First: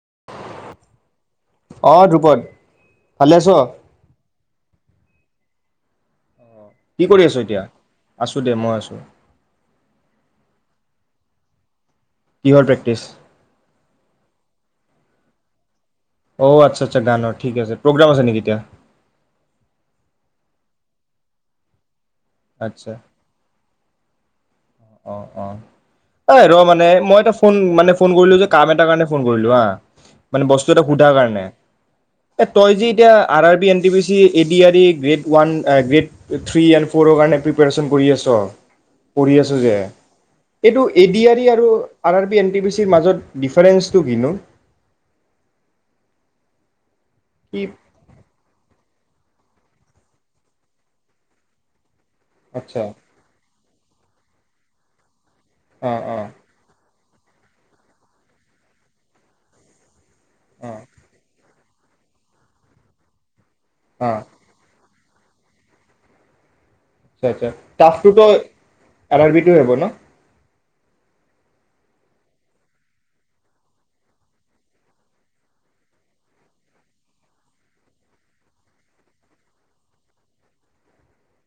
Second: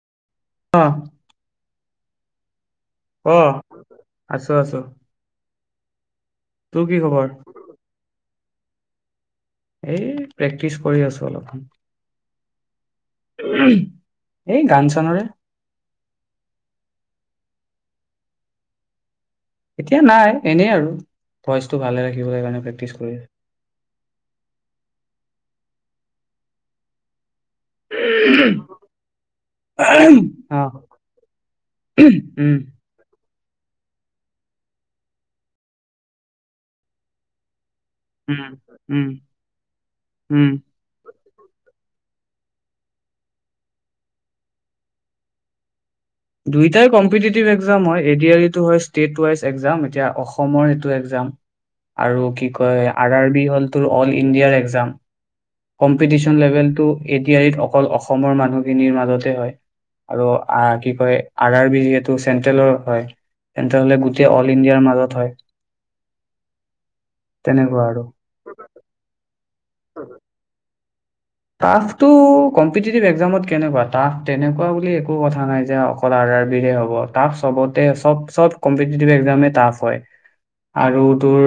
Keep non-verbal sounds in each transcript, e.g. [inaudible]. [inaudible] আহ অ', ধ্ৰুপদ ভালে আছ অ', কি আছোঁ, আছোঁ। কি কৰি আছ এতিয়া? আছোঁ দে। মই আছোঁ এই, প্ৰেক্টিছ কৰি আছোঁ অলপমান। কিহৰ প্ৰেক্টিচ এই গান চা গানৰে অ', আচ্ছা আচ্ছা। গানৰ। ঠিক আছে। প্ৰগ্ৰাম আছে নেকি এতিয়া? এতিয়া নাই। এনেই আৰু ভইচটো ভালে [unintelligible] কাৰণে প্ৰেক্টিছ আচ্ছা কৰি অ', অ', অই, ৰে, মানে, মই এটা ফোন, মানে, ফোন কৰিলোঁ যে। কাম এটা কাৰণে ফোন কৰিলোঁ। হা, মানে, অ বস্তু এটা সোধাৰ কাৰণে। এ, উম তই যে এতিয়া R R B N T P C, A D R E grade one, grade three and ফ'ৰৰ কাৰণে প্ৰি পেৰেচন কৰি আছ আও? উম উম কৰি আছোঁ যে, উম এইটো এ ডি ই আৰু R R B N T P C ৰ মাজত ডিফাৰেঞ্চটো কিনো? দুইটাই কম কম্পিটিটিভ কি এক্সাম হয় এ ডি আৰ ই টো হয় ষ্টেট ৱাইজ এক্সজাম এতিয়া অসমৰ এটো এক্সজাম আৰু কি আচ্ছা কয় আৰ আৰ বি হ'ল তোৰ অল ইণ্ডিয়াৰ এক্সাম অ অ কম্পিটিশন লেভেল টো এ ডি আৰ ইত অকল অসমৰ মানুহখিনিৰ মাজতে হয়। আৰু আ অ কি কয় আৰ আৰ বি যিহেতু চেন্ট্ৰেলৰ হয় সিহঁতৰ হলে অ গোটেই অল ইণ্ডিয়াৰ মাজত হয় আচা আচ্ছা তেনেকুৱা আৰু। তাছটো থকা। কি হব ন টাফটো কম্পিটিটিভ এক্সামত কেনেকোৱা টাফ তেনেকোৱা বুলি একো কথা নাই যে অকল আৰ আৰ বিহে হ'ব টাফ চবতে চব চব কম্পিটিটিভ এক্সামে টাফ হয় আৰু তোৰ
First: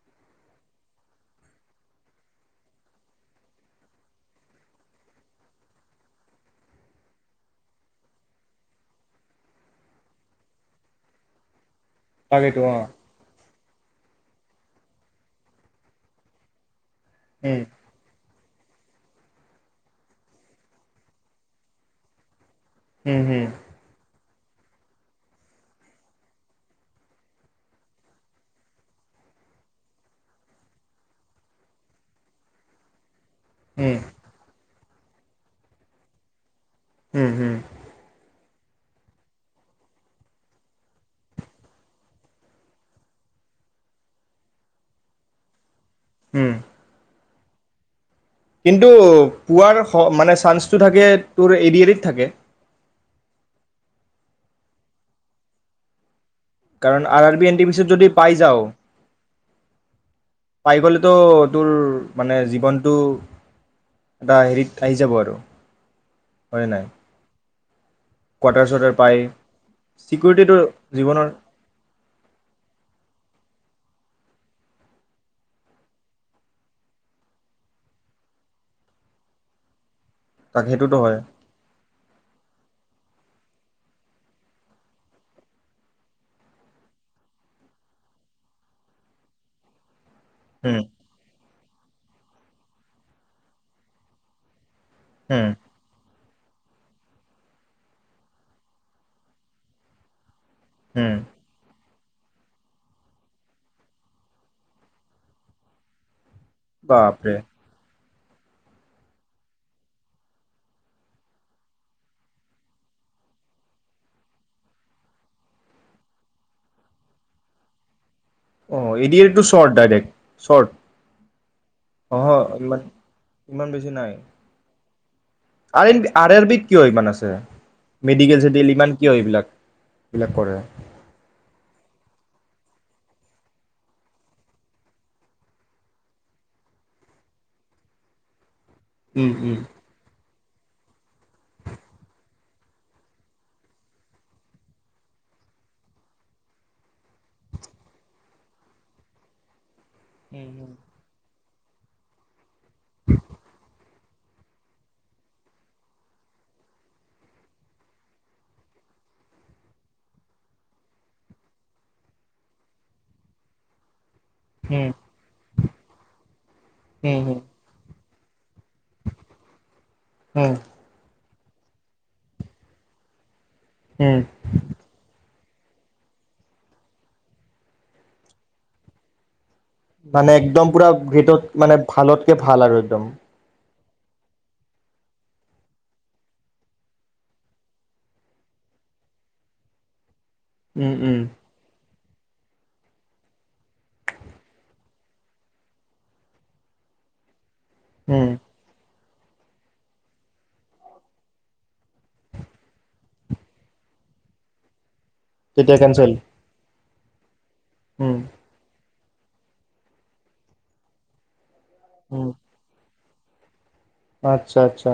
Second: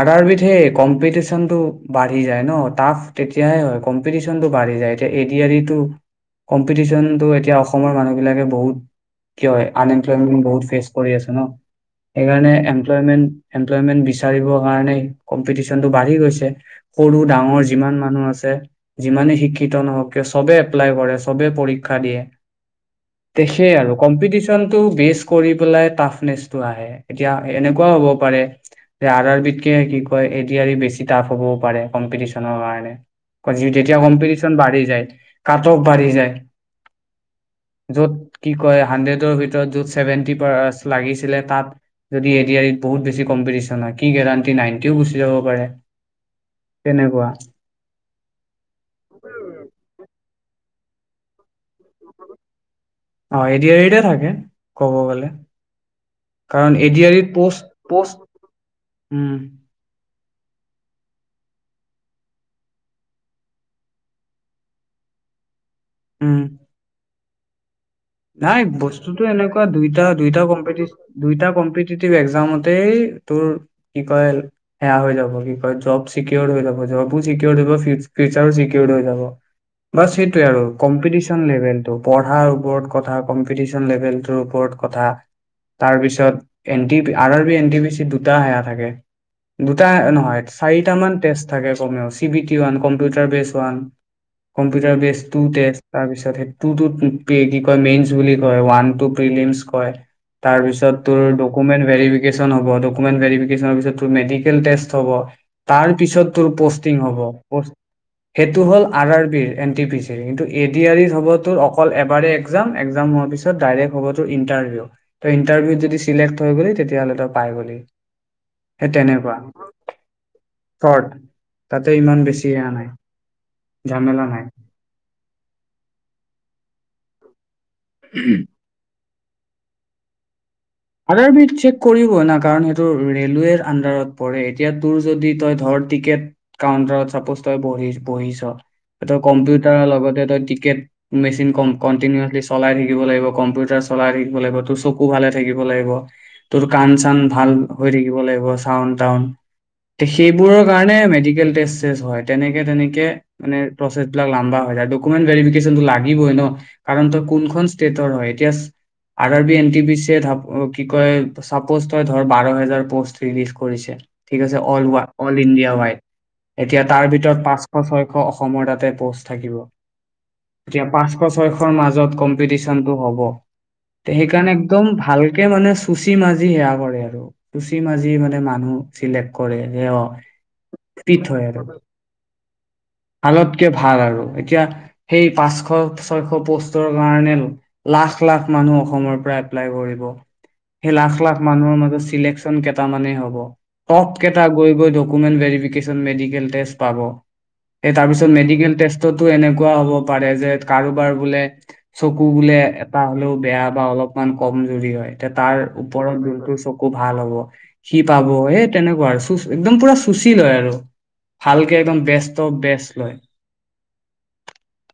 আৰ আৰ বিতহে কম্পিটিচনটো বাঢ়ি যায় ন টাফ তেতিয়াহে হয় কম্পিটিচনটো বাঢ়ি যায় এতিয়া এ দি আৰ ইটো কম্পিটিচনটো এতিয়া অসমৰ মানুহ বিলাকে বহুত কি হয় আনএমপ্লয়মেন্ট বহুত ফেচ কৰি আছে ন সেইকাৰণে তাকেইতো অ এমপ্লয়মেণ্ট এমপ্লয়মেন্ট বিচাৰিবৰ কাৰণে কম্পিটিচনটো বাঢ়ি গৈছে সৰু উম ডাঙৰ যিমান মানুহ আছে তে যিমানে শিক্ষিত নহওক কিয় সবে এপ্লাই কৰে সবে পৰীক্ষা দিয়ে। উম হম সেয়ে আৰু কম্পিটিশন কম্পিটিছন টো বেচ কৰি পেলাই টাফনেচটো আহে এতিয়া এনেকুৱাও হ'ব পাৰে যে আৰ আৰ বিতকে কি কয় এ দি আৰ ই বেছি টাফ হবও পাৰে কম্পিটিশনৰ কাৰণে উম তেতিয়া কম্পিটিশ্যন বাঢ়ি যায়। কাট অফ বাঢ়ি যায়। হম হম য'ত কি কয় হাণ্ড্ৰেডৰ ভিতৰত য'ত চছেভেণ্টি পাৰ লাগিছিলে তাত যদি এ দি আৰ ইত বহুত বেছি কম্পিটিশন হয় কি গেৰাণ্টি নাইনটিও গুচি যাব পাৰে উম তেনে কোৱা কিন্তু পুৱাৰ স মানে চান্সটো থাকে তোৰ এ দি আৰ ইত থাকে। এ দি আৰ ইতে থাকে কব গ'লে কাৰণ আৰ এডিআৰিত R B N post T P চিত যদি পষ্ট পাই যাও উম পাই গ'লেতো তোৰ মানে জীৱনটো এটা হেৰিত আহি যাব আৰু উম হয় নে নাই নাই কোৱাৰ্টাৰ চোৱাৰ্টাৰ পাই বস্তুতটো এনেকুৱা দুইটা দুইটা চিকিউৰিটিটো কম্পিটিটিভ জীৱনৰ দুইটা কম্পিটিটিভ এক্জামতেই তোৰ কি কয় সেয়া হৈ যাব কি কয় জব চিকিৰ হৈ যাব জবো চিকিৰ হৈ ফিউচাৰো চিকিৰ হৈ যাব বাছ সেইটোয়ে আৰু তাক সেইটোতো হয় কম্পিটিচন লেভেলতটো পঢ়াৰ ওপৰত কথা, কম্পিটিচন লেভেলটোৰ ওপৰত কথা, তাৰ পিছত N T R R B N T P C দুটা সেয়া থাকে। দুটা ন পাৰে উম চাৰিটা মান টেস্ট থাকে C BT computer base one computer বেছ তো উম তাৰ পিছত সেইটোোেগ মেইনচ বুলি কয় ওৱান টু প্ৰিলিমছ কয় তাৰ পিছত উম তোৰ ডকুমেন্ট ভেৰিফিকেচন হব, ডকুমেণ্ট ভেৰিফিকেচন অফিচত তোৰ মেডিকেল টেষ্ট হ'ব, তাৰ পিছত তোৰ পোষ্টিং হ'ব বাপৰে পোষ্ট সেইটো হ'ল আৰ আৰ বিৰ এন টি পি চি কিন্তু এডি আৰ ইৰ হব অকল এবাৰ এক্সাম, এক্সাম হোৱাৰ পিছত ডাইৰেক্ট হব তোৰ ইটাৰভিউ, তই ইটাৰভিউত যদি চিলেক্ট হৈ গলি তেতিয়াহলে তই পাই গলি অ সেই এড তেনেকুৱা এটো চৰ্ট ডাইৰেক্ট চৰ্ট তাতে ইমান অ বেছি এয়া ইমান নাই ইমান বেছি নাই আইদ আৰ আৰ বিত কিয় ইমান আছে মেডিকেল চিটল ইমান কিয় এইবিলাক এইবিলাক কৰে আৰ আৰ বিত চেক কৰিব না কাৰণ সেইটো ৰেলৱেৰ আন্দাৰত পৰে এতিয়া তোৰ যদি তই ধৰ টিকেট কাউন্টাৰত চাপ'ছ তই বহিছ এইটো উম উম কম্পিউটাৰৰ লগতে তই মেচিন কনটিনিউচলি চলাই থাকিব লাগিব কম্পিউটাৰ চলাই থাকিব লাগিব তোৰ চকু ভালে থাকিব লাগিব তোৰ কাণ চান ভাল হৈ থাকিব লাগিব চাউন টাউন উম সেইবোৰৰ কাৰণে মেডিকেল ফেজ ফেজ হয় তেনেকে তেনেকে মানে প্ৰচ লাম্বা হয় যায় ডকুমেন্ট ভেৰিফিকেচন টো লাগিবই ন কাৰণ তই কোনখন ষ্টেটৰ হয় এতিয়া চা R R B N T P কি কয় চাপ'জ তই ধৰ বাৰ হেজাৰ পষ্ট ৰিলিজ কৰিছে ঠিক আছে all um all India wide এতিয়া তাৰ উম ভিতৰত পাঁচশ ছয়শ অ অ অসমৰ তাতে পষ্ট থাকিব উম এতিয়া পাঁচ এশ ছয়শৰ মাজত কম্পিটিশনটো হ'ব উম সেইকাৰণে একদম ভাল তে মানে চুচি মাজি সেয়া কৰে আৰু চুচি মাজি মানে মানুহ চিলেক্ট কৰে যে অ মানে একদম পুৰা ফিট হয় ভেদত আৰু মানে ভালতকে ভাল আৰু একদম কে ভাল আৰু এতিয়া সেই পাঁচশ ছয়শ পষ্টৰ কাৰণে লাখ লাখ মানুহ অসমৰ পৰা এপ্লাই কৰিব উম স উম লাখ লাখ মানৱ ম হপ গক ভ মেল পাব উম তাৰপিছত মেডিকেল ো এনেকুৱা হ'ব পাৰে যে কাৰোবাৰ বোলে চকু বোলে এটা হ'লেও বেয়া বা অলপমান কমজুৰি হয় এতিয়া তাৰ তেতিয়া কেনচেল ওপৰত যোনটো চ আুব ভাল হ'ব সি উম পাব এইটো তেনেকুৱা আৰুু এক্দম পুৰা চুশীল হয় আৰু ভালকে একদম উম বস্ত বেস লয় আচ্ছা আচ্ছা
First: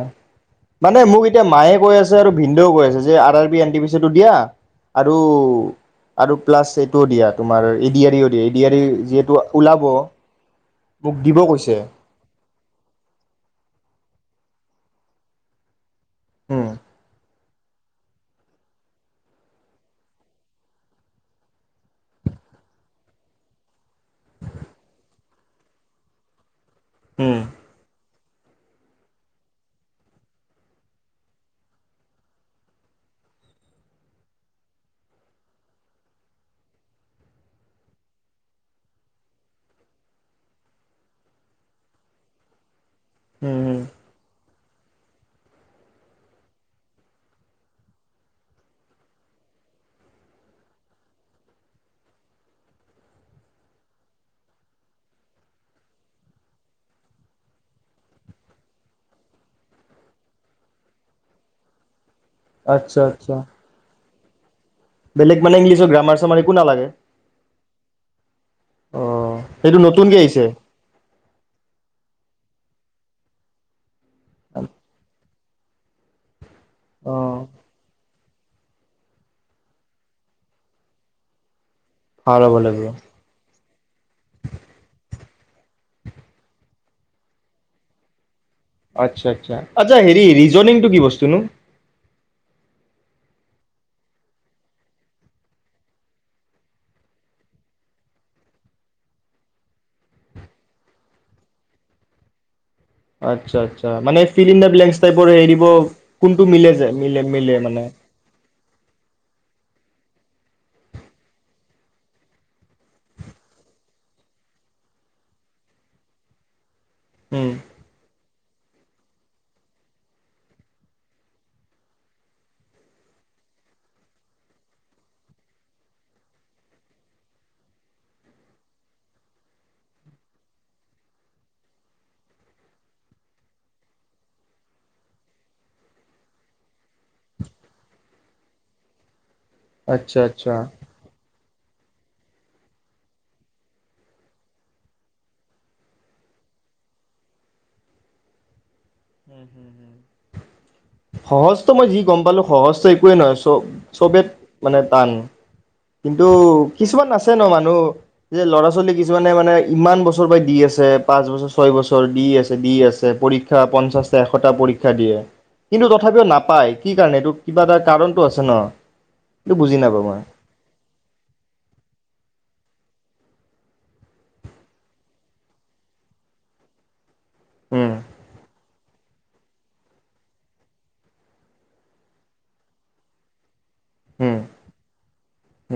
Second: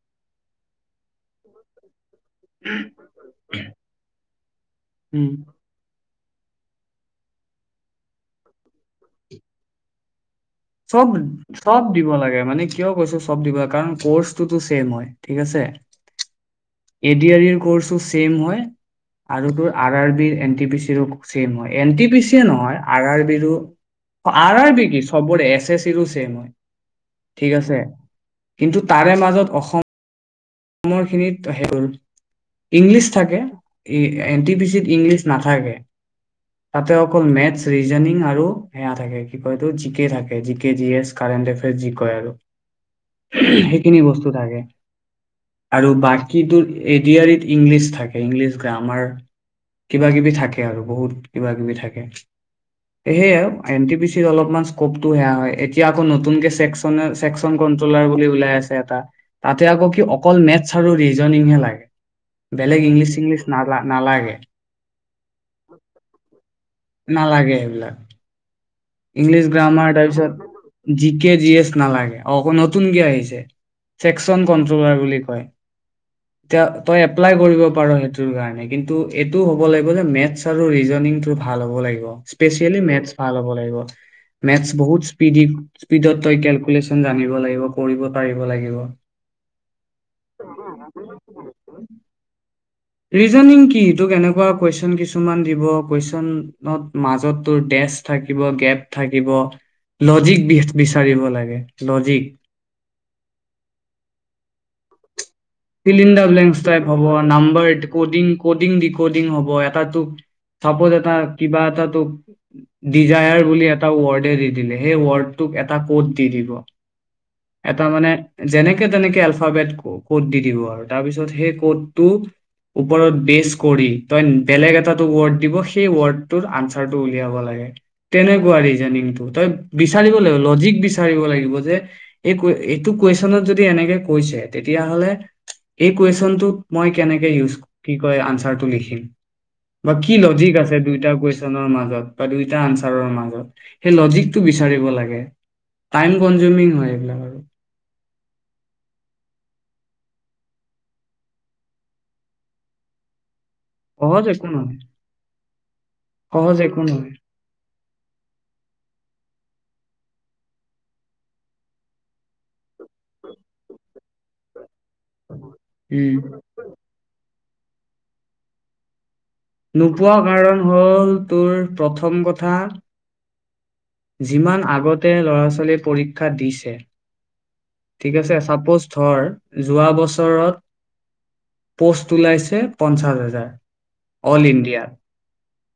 মানে মোক এতিয়া মায়ে কৈ আছে আৰু ভিন্দেও কৈ আছে যে আৰ বি এনটি পি চিটো দিয়া আৰু উম আৰু প্লাছ এইটোও দিয়া তোমাৰ ইডি আৰিও দিয়া ইডি আৰী যিহেতু ওলাব চব মোক দিব কৈছে চব দিব লাগে মানে কিয় কৈছো চব দিব লাগে কাৰণ ম হয় ঠিক আছে উম এডি আৰৰ কৰ্চো চছেম হয় আৰু তোৰ আৰ আৰ বি ৰ এন টি পি চি ৰো চছেম হয় এন টি পি চি নহয় আৰ আৰ বি ৰো আৰ আৰ বি কি চবৰে এছ এছ ই ৰো চছেম হয় উম ঠিক আছে কিন্তু তাৰে মাজত অসম অসমৰখিনিত সেইব ইংলিছ থাকে এন টি পি চিত ইংলিছ নাথাকে তাতে অকল মেথছ ৰিজনিং আৰু সেয়া থাকে কি কয় এইটো জি কে থাকে G K G S current affairs যি কয় আৰু উম, সেইখিনি বস্তু থাকে আৰু বাকী তো এড আৰিত ইংলিছ থাকে ইংলিছ গ্ৰামাৰ কিবা কিবি থাকে আৰু বহুত কিবা কিবি থাকে সেয়ে আৰু এন টি পি চিত অলপমান স্কপটো সেয়া হয় এতিয়া আকৌ নতুনকে চেকনে চছেকচন কন্ট্ৰলাৰ বুলি ওলাই আছে এটা তাতে আকৌ কি অকল মেথছ আৰু ৰিজনংহে লাগে বলেগ আচ্ছা ইংলিছ আচ্ছা ইংলিছ নাললা নালাগে বেলেগ মান ইংলিছৰ গ্ৰামাৰ চাৰে নালাগে এইেইবিলাক অ', ইংলিছ সেইটো গ্ৰামাৰ নতুনকে আহিছে? তাৰপিছত জি কে জি এছ নালাগে অ অকৌ নতুনকৈ আহিছে চেক্চন কন্ট্ৰলাৰ বুলি কয় এ তই এপ্লাই অ', কৰিব পাৰ সেইটো কিন্তু এইটোও হ'ব লাগিব যে মেথছ আৰু ৰিজনং তটো ভাল ভাল হ'ব িয়েল লাগিব। মে ভাল হ'ব লাগিব মে বহুত স্পিড স্পীডত তইেলকুলচন জানিব লাগিব কৰিব পাৰিব লাগিব আচ্ছা আচ্ছা আচ্ছা হেৰি ৰিজনংটো কি বস্তুনো ৰিজনিং কি তোক এনেকুৱা কুৱেশন কিছুমান দিব কুৱেশন মাজত তোৰ ডেচ থিব গেপ থাকিব লজিক বিচাৰিব লাগ আচ্ছা আচ্ছা মানে fill in the blanks type fill in the blanks type হ'ব, মিলে নাম্বাৰ মানে ক'ডিং ক'ডিং-ডিক'ডিং হ'ব এয়াত এ ক এোকি [unintelligible] এড দিল সেইডোক এটা কত দি দিব উম, এটা মানে যেনেকে তেনেকে আলফাবেেট ক'ত দি দ আৰু তাৰপিছত সেই কডটো ওপৰত বেচ কৰি তই বেলেগ এটা ৰ্ড দিব সেই ৱৰ্ডৰ আনচাৰটো উলিয়াব লাগে তেনেকুৱা ৰিজনিংটো তই বিচাৰিব লাগিব লজিক বিচাৰিব লাগিব যে এই এইটো কুৱেশ্যনত যদি এনেকে কৈছে তেতিয়াাহলে এই কুৱেশনটোত মই কেনেকে ইউজ কি কয় আনচাৰটো লিখিম বা কি আচ্ছা আচ্ছা। লজিক আছে দুইটা কৈ দুয়োটা আনচাৰৰ মাজত সেই লজিকটো বিচাৰিব লাগে টাইম কনজোমিক হয় সহজ্ত মই যি গম পালো সহজ একোৱে নহয় আছো চব সহজ চবেত একো মানে নহয় টান কিন্তু সহজ একো কিছুমান নহয় আছে ন মানুহ যে ল'ৰা ছোৱালী কিছুমানে মানে ইমান বছৰৰ পৰা দি আছে পাঁচ বছৰ ছয় বছৰ দি আছে দি আছে পৰীক্ষা পঞ্চাশটা এশটা পৰীক্ষা শিক্ষা দিয়ে উম তথাপিও নাপায় কি কাৰণে এইটো কিবা এটা কাৰণতটো আছে ন এইটো বুজি নাপাওঁ নোপোৱা মই কাৰণ হ'ল তোৰ প্ৰথম কথা যিমান আগতে ল'ৰা ছোৱালীয়ে পৰীক্ষা দিছে উম ঠিক আছে চাপোজ যোৱা বছৰত প'ষ্ট ওলাইছে পঞ্চাছ হাজাৰ উম অল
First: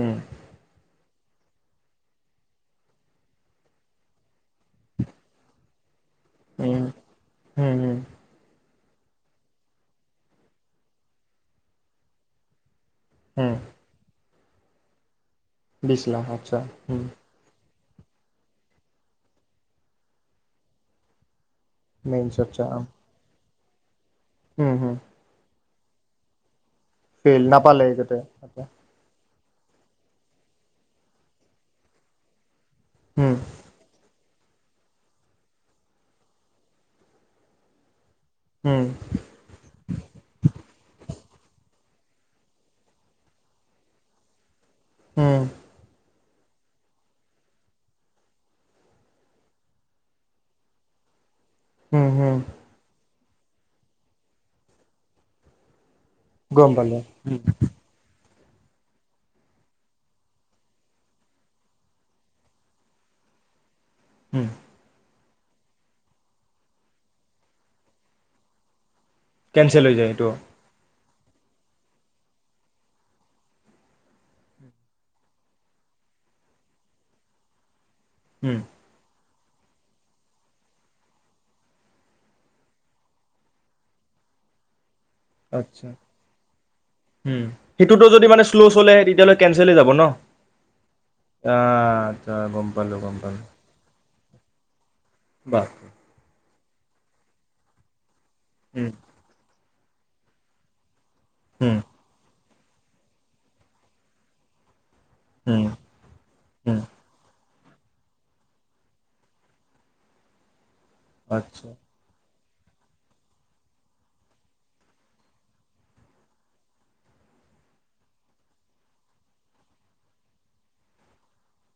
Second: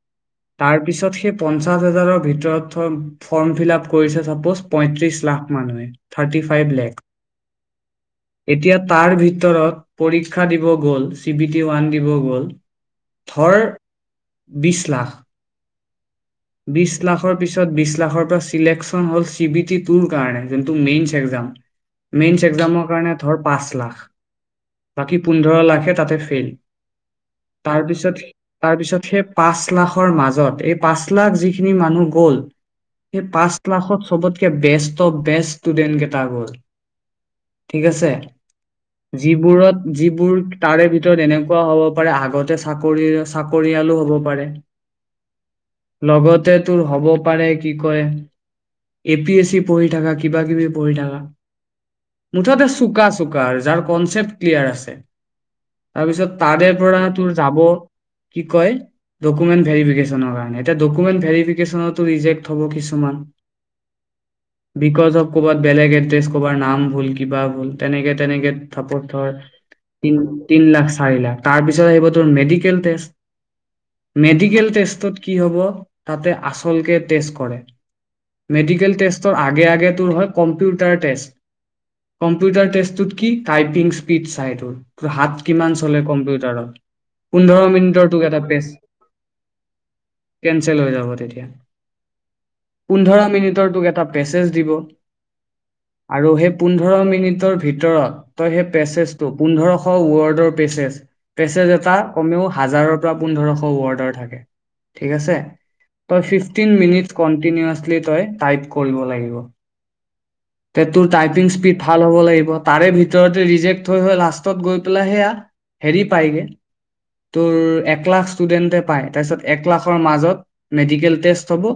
উম পঞ্চাশ হাজাৰৰ ভিতৰত থ ফৰ্ম ফিল আপ কৰিছে চাপ'জ পঁয়ত্ৰিশ লাখ মানুহে থাৰটি ফাইভ উম লেখ উম উম এতিয়া তাৰ ভিতৰত পৰীক্ষা দিব গ'ল চি বি টি ওৱান দিব গ'ল উম ধৰ বিশছ লাখ বিশ বিশ লাখৰ পিছত বিশ লাখ লা চেকন হল চি বি টি কাৰণে যোনটো মেইন এক্মম মেইনছ মেইন আচ্ছা এক্জামৰ কাৰণে ধৰ পাছ লাখ উম উম বাকী পোন্ধৰ লাখে তাতে ফেইল ফেইল নাপালে এইকেইটাই তাৰপিছত তাৰ পিছত সেই পাচ লাখৰ মাজত এই পাঁচ [unintelligible] ‌ যিখিনি মানুহ গ'ল সেই উম পাঁচ লাখত চবত [unintelligible] বেষ্ট বেষ্ট ষ্টুডেণ্ট কেইটা হ'ল ঠিক আছে। উম যিবোৰত যিবোৰ, তাৰে ভিতৰ তেনেকুৱা হ'ব পাৰে আগতে চাকৰি চাকৰিয়ালো হ'ব পাৰে। উম। লগতে তোৰ হ'ব পাৰে কি কয় এ পি এছ চি পঢ়ি থাকা কিবা কিবি পঢ়ি থাকা। উম উম মুঠতে চুকা চুকা যাৰ কনচেপ্ ক্লিয়াৰ আছে তাৰপিছত তাৰে গম পৰা পালোঁ তোৰ যাব কি কয় ডকুমেণ্ট ভেৰিফিকেচন কাৰণে। এটা ডকুমেণ্ট ভেৰিফিকেশ্যনতো ৰিজেক্ট হ'ব কিছুমান। উম বিকজ অফ কৰ'বাত বেলেগ এড্ৰেছ কৰবাত নাম ভুল কিবা ভুল তেনেকে তেনেকে [unintelligible] [unintelligible] কেনচেল হৈ যায় তই এইটো তিনলাখ হাৰিলা তাৰ পিছত আহিব মেডিকেল টেষ্ট। কি হ'ব তাতে আচলকে টেষ্ট কৰে। উম মেডিকেল টেষ্টদ আগে আগে তোৰ হয় কম্পিউটাৰ টেষ্ট কম্পিউটাৰ টেষ্টত কি টাইপিং স্পিড চাই তোৰ। তোৰ হাত কিমান আতচ্ছা চলে কম্পিউটাৰত। উম পোন্ধৰ সেইটোতো মিনিটৰ তোক যদি এটা মানে শ্ল' পেজ চলে তেতিয়াহলে কেনচেলে হৈ যাব ন। কেনচেল হৈ যাব তেতিয়া। আহ আচ্ছা গম পালো গম পোন্ধৰ পালো মিনিট তোক এটা। মেচেজ দিব বাহ আৰু সেই পোন্ধৰ মিনিটৰ ভিতৰত। তই সেই উম পেচছটো পোন্ধৰ শ ৱডৰ পেছেজ পেচেজ উম এটা কমেও হাজাৰৰ পৰা পোন্ধৰশ ৱৰ্ডৰ থাকে। ঠিক আছে উম তই ফিফটিন উম মিনিট ক কণ্টিনুৱাছলি তই টাইপ কৰিব লাগিব। তে তোৰ টাইপিং আচ্ছা স্পীড ভাল হ'ব লাগিব। তাৰে ভিতৰতে ৰিজেক্ট হৈ হৈ লাষ্টত গৈ পেলাই সেয়া হেৰি পায়গে তোৰ এক লাখ ষ্টুডেন্টে পায় তাৰপিছত এক লাখৰ মাজত মেডিকেল টেষ্ট হ'ব।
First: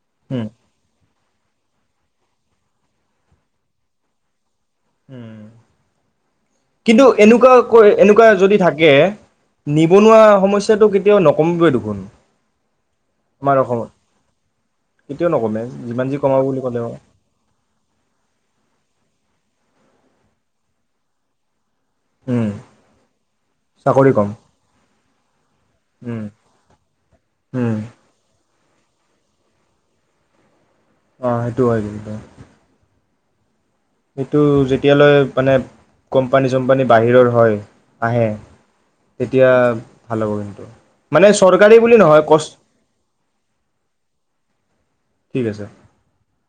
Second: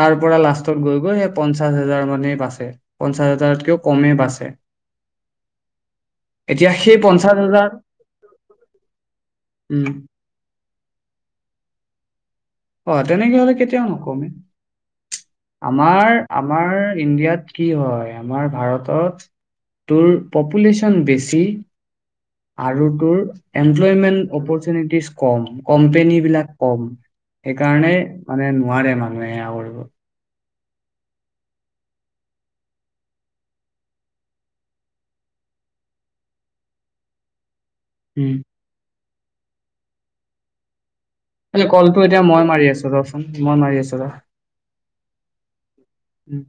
তাৰ পৰা উম লাষ্টত গৈ গৈ ইয়াত। পঞ্চাশ হাজাৰ মানে বাছে। পঞ্চাছ হাজাৰতকও কমে বাছে উম, সেই কিন্তু পঞ্চাশ এনেকুৱা হাজাৰ কৈ এনেকুৱা যদি থাকে, উম, নিবনুৱা সমস টো কেতিয়াও নকমিবই দেখোন! অ', তেনেকে হ'লে আমাৰ কেতিয়াও অসমত নকমে। কেতিয়াও নকমে যিমান আমাৰ, যি কমাব বুলি আমাৰ ক'লেও ইণ্ডিয়াত কি হয়, আমাৰ ভাৰতত তোৰ পপুলেচন বেছি। উম আৰু তোৰ চাকৰি কম এমপ্লয়মেন্ট অপ'ৰচোনিটিচ কম, উম কম্পেনীবিলাক কম, উম সেইকাৰণেই মানে নোৱাৰে মানুহে আৰু। অ', হেইতু হয় কিন্তু। সেইটো যেতিয়ালৈ মানে কোম্পানী-চোম্পানী বাহিৰৰ হয়। আহে। উম, তেতিয়া ভাল হ'ব কিন্তু। মানে চৰকাৰী বুলি কলটো এতিয়া নহয় মই কষ্ট মাৰি আছোঁ ৰচোন, মই মাৰি আছো ৰ। ঠিক আছে উ।